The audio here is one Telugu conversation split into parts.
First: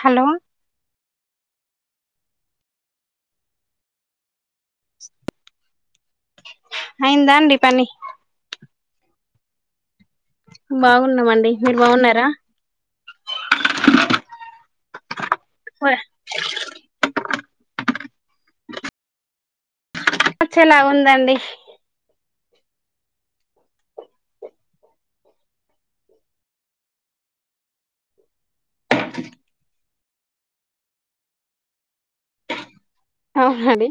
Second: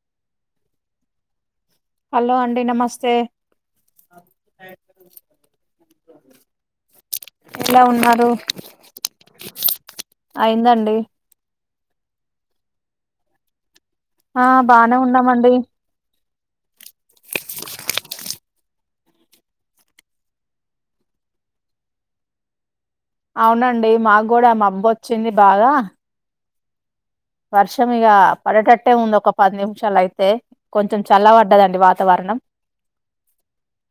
హలో హలో అండి నమస్తే అయిందా అండి ఎలా పని ఉన్నారు అయిందండి బాగున్నామండి మీరు బాగున్నారా ఆ బానే ఉన్నామండి వచ్చేలాగా ఉందండి అవునండి మా గుడా మబ్బొచ్చింది బాగా వర్షం ఇగ పడేటట్టే ఉంది ఒక పది నిమిషాలయి తే కొంచెం చల్ల పడ్డదండి వాతావరణం ఆహ్ అండి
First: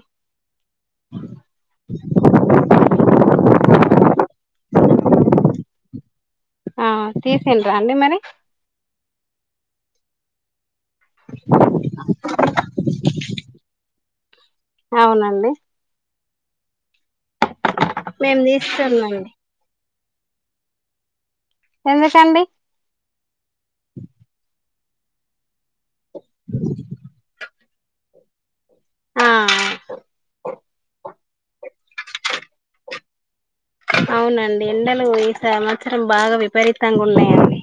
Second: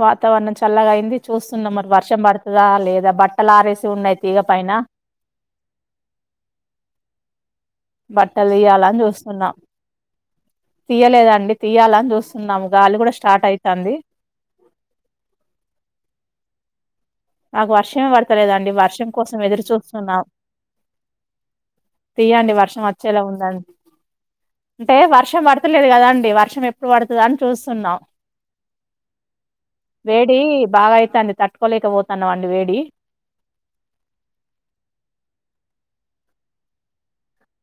వాతావరణం చల్లగాయింది చూస్తున్నా మరి వర్షం పడతదా లేదా బట్టల్ ఆరేసి ఉన్నయి తీగ పైన ఆ తీస్ బట్టల్ తీయాలన్ చూస్తున్నా తీయలేదండి తీయాలన్ చూస్తున్నాము గాలి గుడా స్టార్ట్ అయితాంది. అవునండి మాకు వర్షమే మేము పడతలేదండి వర్షం తీస్తున్నాండి కోసం ఎదురు చూస్తున్నాం ఎందుకండి తీయండి వర్షం వచ్చేలాగ ఉందండి అంటే వర్షం పడ తలేదు కదండి వర్షం ఎప్పుడు పడతదా అన్ చూస్తున్నా ఆ వేడి బాగా అయితాంది తట్టుకోలేకపో అవునండి ఎండలు ఈ సంవత్సరం బాగా విపరీతంగా ఉన్నాయండి.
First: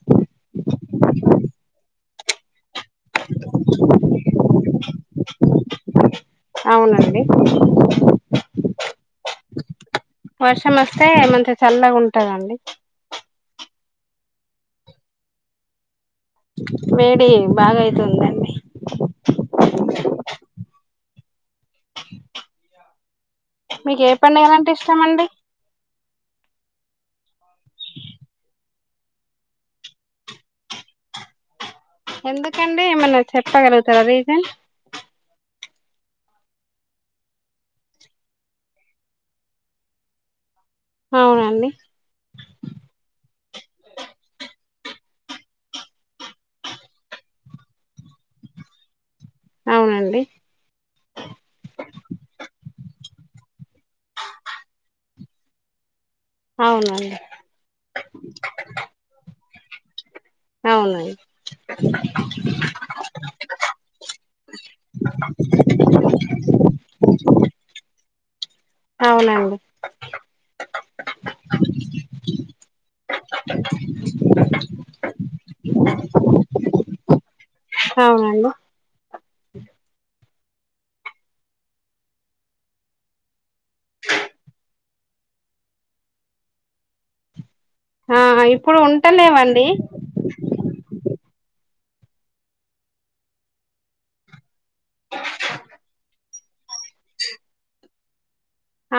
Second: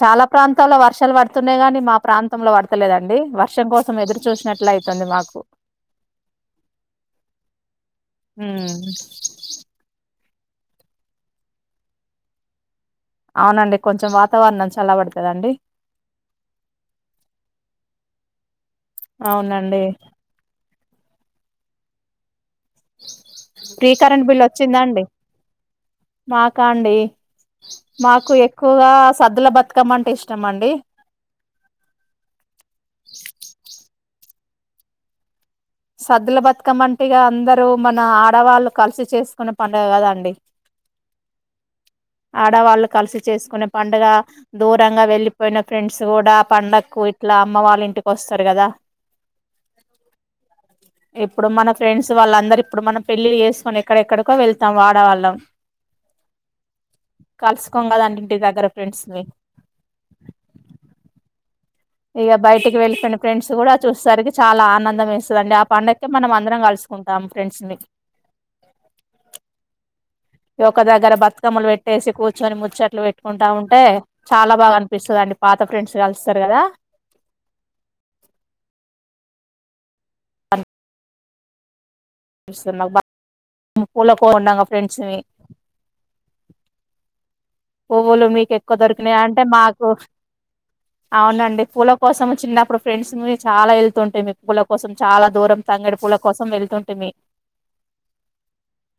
చాలా ప్రాంతాల్లో వర్షాలు పడుతున్నాయి గని మా ప్రాంతంలో పడ తలేదండి వర్షం కోసం ఎదురు చూసినట్లయితుంది మాకు అవునండి హ్మ్ వర్షం వస్తే ఏమంత చల్లగా ఉంటదండి అవునండి కొంచెం వాతావరణం చల్లా పడతదండి. వేడి బాగాయితుందండి. అవునండి ఫ్రీ మీకు ఏ కరెంట్ బిల్ పడుగలంటే వచ్చిందా ఇష్టం అండి? మండి మాకా అండి మాకు ఎక్కువగా సద్దుల బతుకమ్మ అంటే ఇష్టం అండి స సద్దుల బతుకమ్మ అంటిగా అందరూ మన ఆడవాళ్ళు కలిసి చేసుకునే పండుగ కదండి అవునండి ఆడవాళ్ళు కలిసి చేసుకునే పండుగ దూరంగా వెళ్లిపోయిన ఫ్రెండ్స్ కూడా చేసుకునే పండగకు ఇట్లా అమ్మ వాళ్ళ ఇంటికి వస్తారు కదా అవునండి ఇప్పుడు మన ఫ్రెండ్స్ వాళ్ళందరు ఇప్పుడు మన పెళ్లి చేసుకొని ఎక్కడెక్కడికో వెళ్తాం ఆడవాళ్ళం అవునండి కలుసుకోం కద ఇంటి దగ్గర ఫ్రెండ్స్ని అవును ఇగా బయటికి వెళ్ళిపోయిన ఫ్రెండ్స్ కూడా చూసేసరికి చాలా ఆనందం ఏస్తధండి ఆ పండుగకి మనం అందరం కలూసు కుంటాం ఫ్రెండ్స్ ని అవునండి ఒక దగ్గర బతుకమ్మలు పెట్టేసి కూర్చొని ముచ్చట్లు పెట్టుకుంటా ఉంటే చాలా బాగా అనిపిస్తుందాండి పాత ఫ్రెండ్స్ కలుస్తారు కదా అవునండి [unintelligible] ఫ్రెండ్స్ నీ ఆ పువ్వులు మీకు ఎక్కువ ఇప్పుడు దొరికినాయి అంటే ఉంటలేవండి మాకు అవునండి పూల కోసం చిన్నప్పుడు ఫ్రెండ్స్నీ చాలా వెళ్తుంటీమీ మీకు పూల కోసం చాలా దూరం తంగడు పూల కోసం వెళ్తుంటిమీ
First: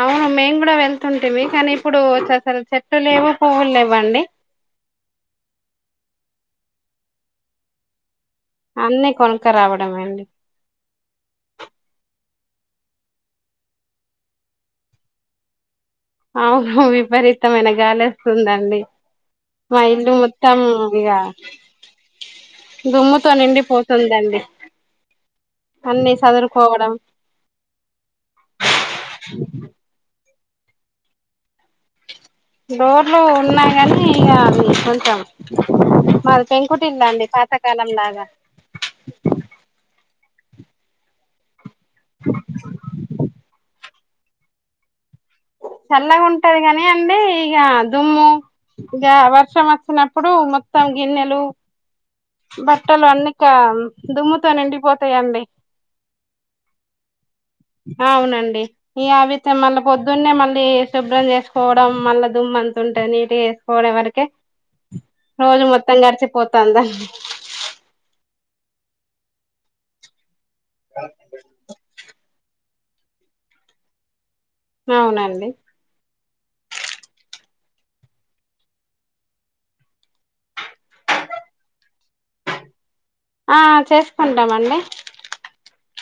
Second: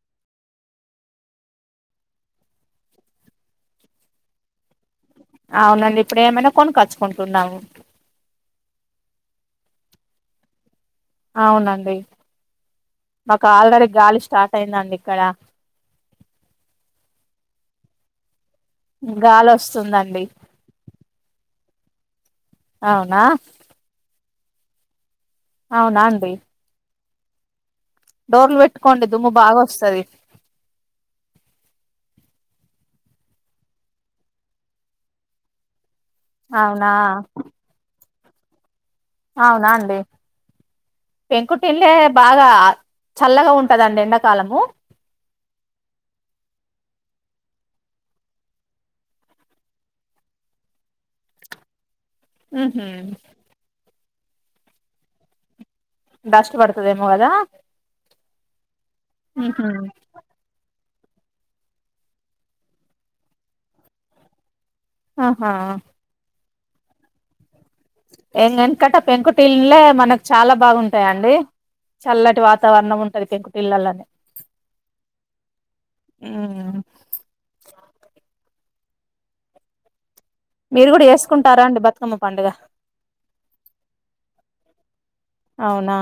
అవును మేము కూడా వెళ్తుంటిమీ కానీ ఇప్పుడు అసలు చెట్లు లేవు పువ్వులు లేవ్వండి అవునండి ఇప్పుడు ఏమైనా కొనుక్కచ్చుకుంటున్నాము అన్నీ కొనుక రావడమే అండి అవునండి మాకు ఆల్రెడీ గాలి స్టార్ట్ అయిందండి ఇక్కడ అవును విపరీతమైన గాలీ అస్తుంది అం డి గాలి మా ఇల్లు వస్తుందండి మొత్తం ఇగా అవునా దుమ్ముతో నిండి పోతుందండి అవునా అన్ని అండి సదరుకోవడం డోర్లు పెట్టుకోండి దుమ్ము బాగా వోస్తది డోర్లు ఉన్నాయి కానీ ఇగా కొంచెం మాది అవునా పెంకుటిళ్ళు అండి పాతకాలం లాగా అవునా అండి పెంకు ఇళ్ళే బాగా చల్లగా ఉంటదండి ఎండాకాలము చల్లగా ఉంటది కాని అండి ఇక దుమ్ము ఇక వర్షం వచ్చినప్పుడు మొత్తం గీన్నెలు ఉహు బట్టలు అన్ని దుమ్ముతో నిండిపోతాయండి డస్ట్ పడుతది ఏమో కదా ఈ అవితే ఉహు మళ్ళ పొద్దున్నే మళ్ళీ శుభ్రం చేసుకోవడం మళ్ళా దుమ్మ అంత ఉంటాంది నీటుగా చేసుకోవడం వరకే ఆహా రోజు మొత్తం గడిచిపోతాందా ఏంది వెనాకట పెంకుటీలులే మనకు చాలా బాగుంటాయంండి చల్లటి వాత వాతావరణం ఉంటది పెంకుటిల్లల్లోనే అవునండి ఉమ్మ్ మీరు కూడా చేసుకుంటారాండి బతుకమ్మ పండుగ ఆ చేసుకుంటామండి అవునా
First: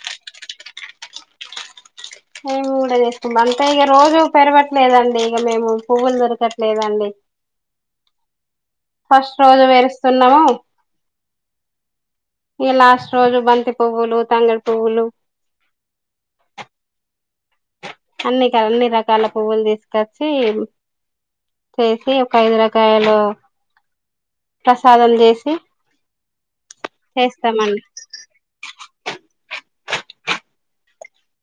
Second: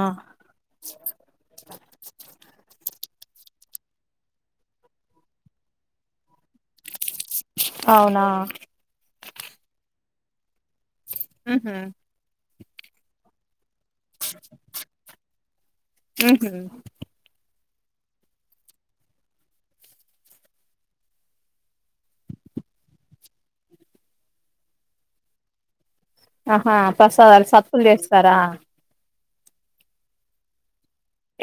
మేము కూడా చేస్తాం అంతే ఇక రోజు పెరవట్లేదండి ఇక మేము పువ్వులు దొరకట్లేదండి అవునా ఫస్ట్ రోజు పేరుస్తున్నాము మ్మ్ఉహ్మ్ ఇగ లాస్ట్ రోజు బంతి పువ్వులు తంగడి పువ్వులు ఉహు అన్ని అన్ని రకాల పువ్వులు తీసుకొచ్చి చేసి ఒక ఐదు రకాయలు ప్రసాదాలు చేసి ఆహా ప్రసాదాలు చేస్తామండి సప్తులు చేస్తారా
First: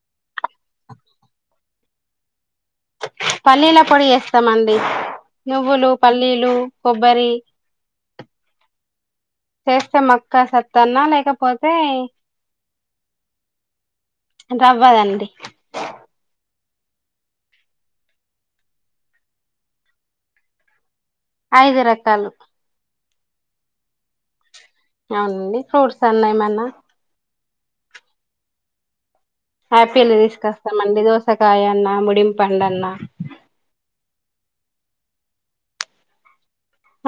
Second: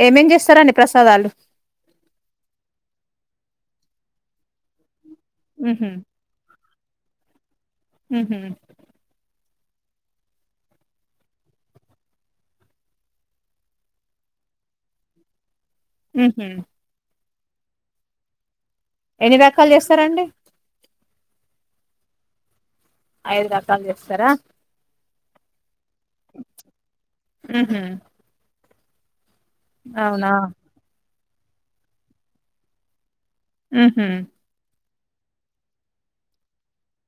ఏమేం చేస్తారాండి ప్రసాదాలు పల్లీల పొడి చేస్తామండి ఉహు నువ్వులు పల్లీలు కొబ్బరి మ్మ్ఉహ్మ్ చేస్తే మక్క సత్తన్నా లేకపోతే రావ్వదండి ఉహు ఎన్ని రకాలు చేస్తారండి ఐదు రకాలు ఐదు రకాలు చేస్తారా అవునండి ఫ్రూట్స్ అన్నా ఏమన్నా మ్మ్ఉహ్మ్ ఆపిల్ తీసుకొస్తామండి దోసకాయ అన్న ముడింపండన్నా మ్మ్ఉహ్మ్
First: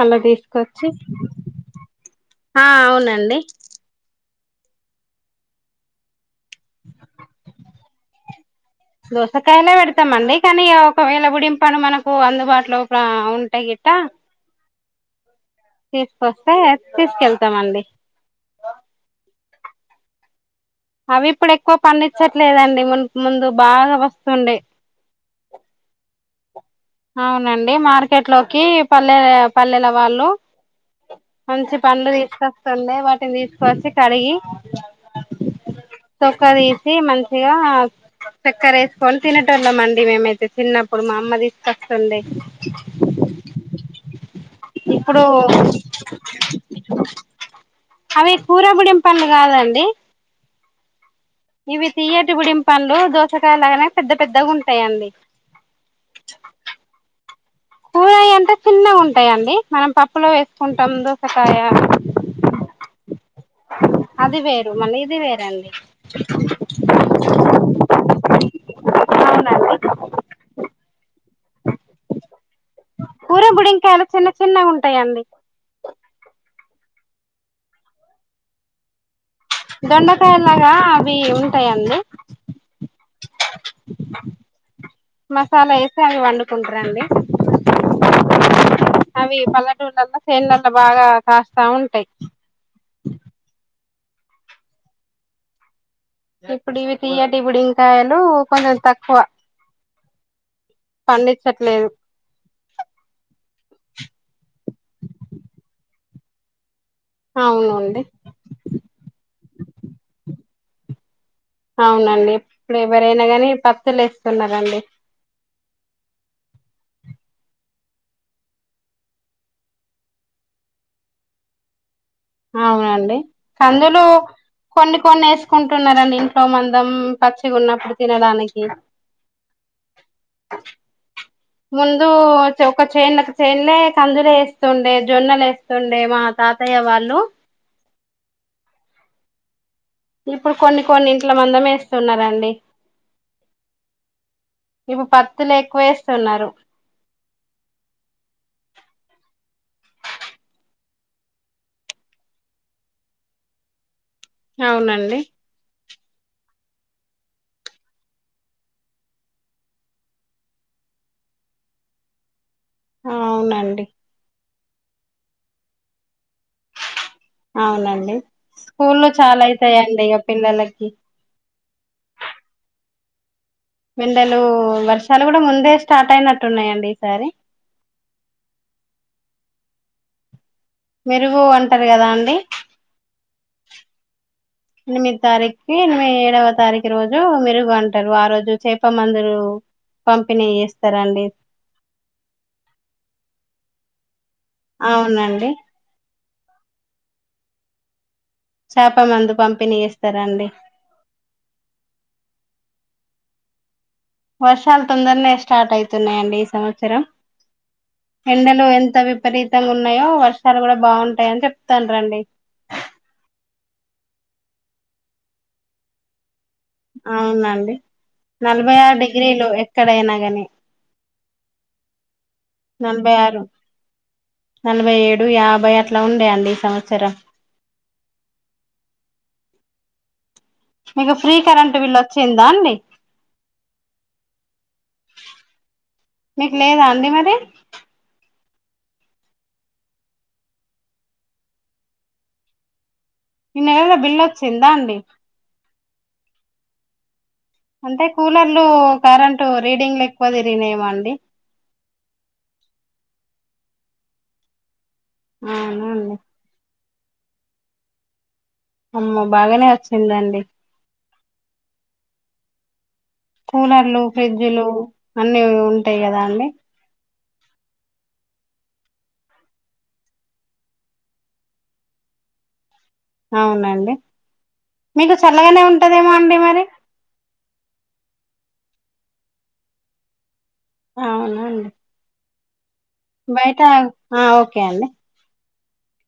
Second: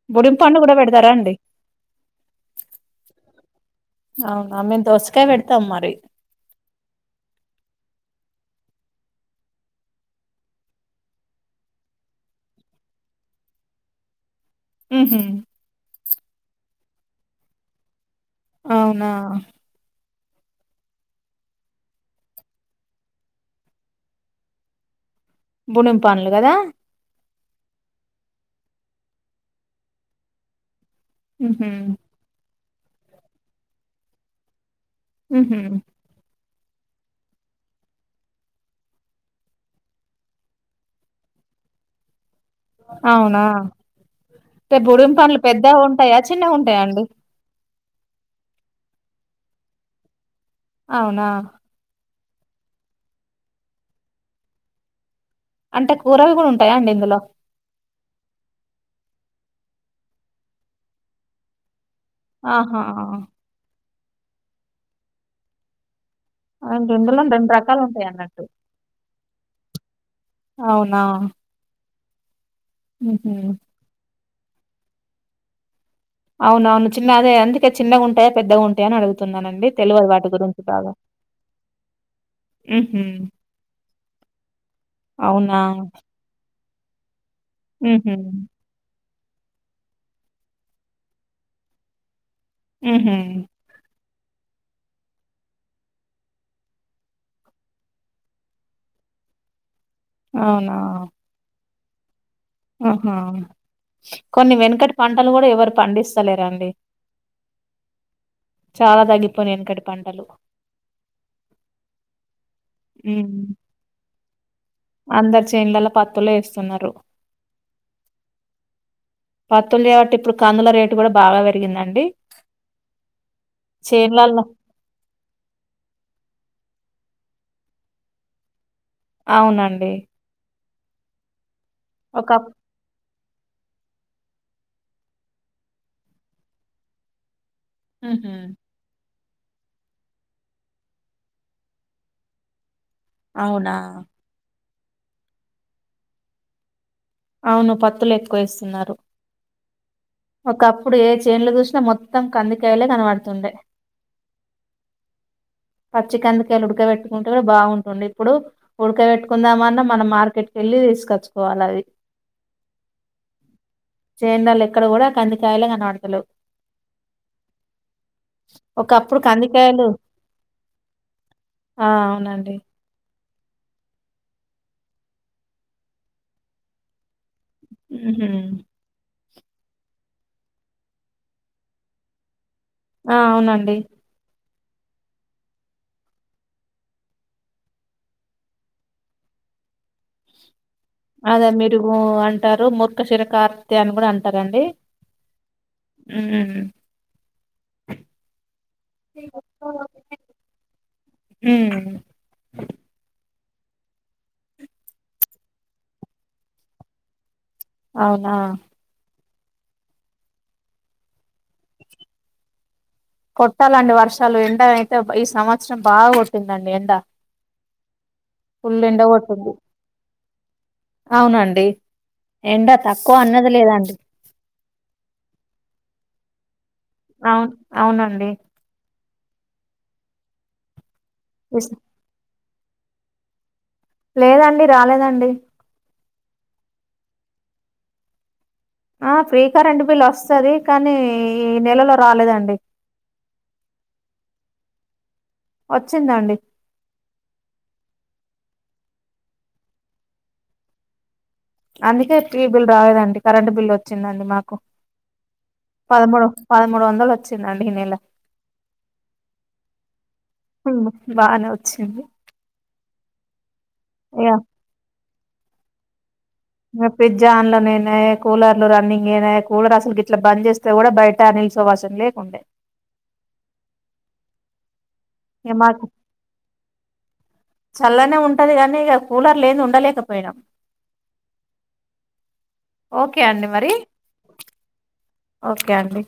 అలా బుడిం పండు కూడా తీసుకొచ్చి పెడతారా అండి ఆ అవునండి అవునా మేము దోసకాయ పెడతాం మరి దోసకాయలే పెడతామండి కానీ ఒకవేళ గుడింపను మనకు అందుబాటులో ఒక ఉంటే మ్మ్ఉహ్మ్ తీసుకొస్తే తీసుకెళ్తామండి అవునా అవి ఇప్పుడు ఎక్కువ పండించట్లేదండి ము ముందు బాగా వస్తుండే బుణింపండ్లు కదా అవునండి మార్కెట్లోకి పల్లె పల్లెలవాళ్ళు ఉహు మంచి పండ్లు తీసుకొస్తుండే వాటిని తీసుకొచ్చి కడిగి మ్మ్ఉహ్మ్ క తీసి మంచిగా చక్కెర ఏసుకొని తినేటోళ్ళమండి మేమైతే చిన్నప్పుడు మా అమ్మ తీసుకొస్తుండే అవునా టే ఇప్పుడు బుడుంపండ్లు పెద్దవుంటాయా చిన్నగుంటయాండి అవి కూర బుడింపండ్లు కాదండి అవునా పుట్టిబడింపండ్లు దోసకాయలుగానే పెద్ద పెద్దగా ఉంటాయండి అంటే కూరలు కూడా ఉంటాయాండి ఇందులో కూరయి అంటే చిన్నగా ఉంటాయంండి మనం పప్పులో వేసుకుంటాం దోసకాయ ఆహా అది వేరు మళ్ళీ ఇది వేరండి అ ఇంకేదులో రెండు రకాలు ఉంటాయి అన్నట్టు అవునండి కరెక్ట్ అవునా ఉహు కూర బుడింకాయలు చిన్న చిన్నగా ఉంటాయండి అవునవును చిన్న అదే అందుకే చిన్నగుంటాయా పెద్ద ఉంటాయా అని అడుగుతా తున్నానండి తెలువదు వాటి గురించి దొండకాయలాగా బాగా అవి ఉంటాయండి మ్మ్ హు మసాలా వేసి అవి వండుకుంటారండి మ్మ్ హు అవి పల్లెటూళ్ళలో సేనులలో బాగా కాస్తా ఉంటాయి మ్మ్ హు ఇప్పుడు ఇవి తీయటి బుడంకాయలు కొంచెం తక్కువ పండించట్లేదు మ్మ్ హు కొన్ని వెనుకటి పంటలు కూడా ఎవరు పండిస్థాలేరండి అవునండి చాలా తగ్గిపోనా వెనకడి పంటలు అవునండి ఇప్పుడు ఎవరయినా ఉమ్ కానీ పత్తులు వేస్తున్నరండి అందరు చేన్లలో పత్తులు వేస్తున్నారు పత్తులు లేవు కాబట్టి ఇప్పుడు కందుల రేటు కూడా బాగా పెరిగిందండి అవునండి కందులు చేన్లల్లో కొన్ని కొన్ని వేసుకుంటున్నారండి ఇంట్లో మంది పచ్చిగా ఉన్నప్పుడు తినడానికి అవునండి ముందు ఒకప్ ఒక చేన్లకీ చేన్లో కందులు వేస్తుండే జొన్నలు వేస్తుండే మా తాతయ్య వాళ్ళు మ్మ్ హు ఇప్పుడు కొన్ని కొన్ని ఇంట్ల మందమే వేస్తున్నారండి అవునా ఇపు పత్తులు ఎక్కువేస్తున్నారు అవును పత్తులు ఎక్కువేస్తున్నారు ఒకప్పుడు ఏ చేన్లో చూసినా మొత్తం కందికాయలే కనబడుతుండే అవునండి పచ్చి కందికాయలు ఉడకబెట్టుకుంటే బాగుంటుండు ఇప్పుడు ఉడకబెట్టుకుందామన్న మనం మార్కెట్కెల్లి వెళ్ళి లీవ్ తీసుకొచ్చుకోవాలి అది అవునండి అక్కడ కూడా కందికాయలే కనబడతలేవు అవునండి స్కూల్లో ఒకప్పుడు చాలా కందికాయలు అయితాయండి ఇగ పిల్లలకి ఆ అవునండి ఎండలు వర్షాలు కూడా ముందే స్టార్ట్ అయినట్టున్నాయండి ఈసారి ఉమ్మ్ హు మెరుగు అంటారు కదా అండి ఆ అవునండి ఎనిమిది తారీక్కి ఎనిమిది ఏడవ తారీఖు రోజు మెరుగు అంటారు ఆ రోజు చేప మందురు పంపిణీ చేేస్ అద మీరుగు అంటారు మూర్ఖశిర కార్తె అని కూడా అంట అవునండి చేప మందు ఉ పంపిణీ చేస్తారండి హు వర్షాలు తొందరనే స్టార్ట్ అవుతున్నాయండి ఈ సంవత్సరం అవునా ఎండలు ఎంత [unintelligible] విపరీతంగా ఉన్నాయో వర్షాలు కూడ బాగుంటాయని [unintelligible] కొట్టాలండి వర్షాలు ఎండ అయితే ఈ సంవత్సరం బాగ అవునండి నలభై ఫుల్ ఆరు ఎండ డిగ్రీలు కొట్టింది ఎక్కడైనా కాని అవునండి ఎండ నలభై తక్కువ ఆరు అన్నది లేదండి నలభై ఏడు యాభై అట్ల ఉండేయండి అవును అవునండి మీకు ఫ్రీ ఇస్- కరెంట్ బిల్ వచ్చింద అండి లేదండి రాలేదండి మీకు లేదా అండి మరి ఆ ఫ్రీ కరెంట్ బిల్ వస్తది కానీ ఈ నెలలో రాలేదండి ఈ నెలలో బిల్లు వచ్చిందా అండి వచ్చిందండి అంటే కూలర్లు కరెంటు రీడింగ్లు ఎక్కువ తిరిగినయేమో నండి అందుకే ఫ్రీ బిల్ రదండి కరెంటు బిల్ వచ్చిందండి మాకు అవునా అండి మూడు వందలు వచ్చింది అండి ఈ నెల అమ్మో బాగానే వచ్చిందండి బానే వచ్చింది కూలర్లు ఇగ ఫ్రిడ్జ్లు అన్నీ ఉంటాయి కదా అండి ఇంగ ఫ్రిడ్జ్ ఆన్లోనేనే కూలర్ రన్నింగ్ ఏనా కూలర్ అసలు ఇట్లా బంద్ చేస్తే కూడా బయట అనిల్ సు వాషన్ లేకుండే అవునండి మీకు ఇగ చల్లగానే మాకు ఉంటదేమో అండి మరి చల్లనే ఉంటది కానీ ఇక కూలర్లు లెంది ఉండలేకపోయినాం అవున అండి ఓకే అండి మరి బయట ఓకే అండి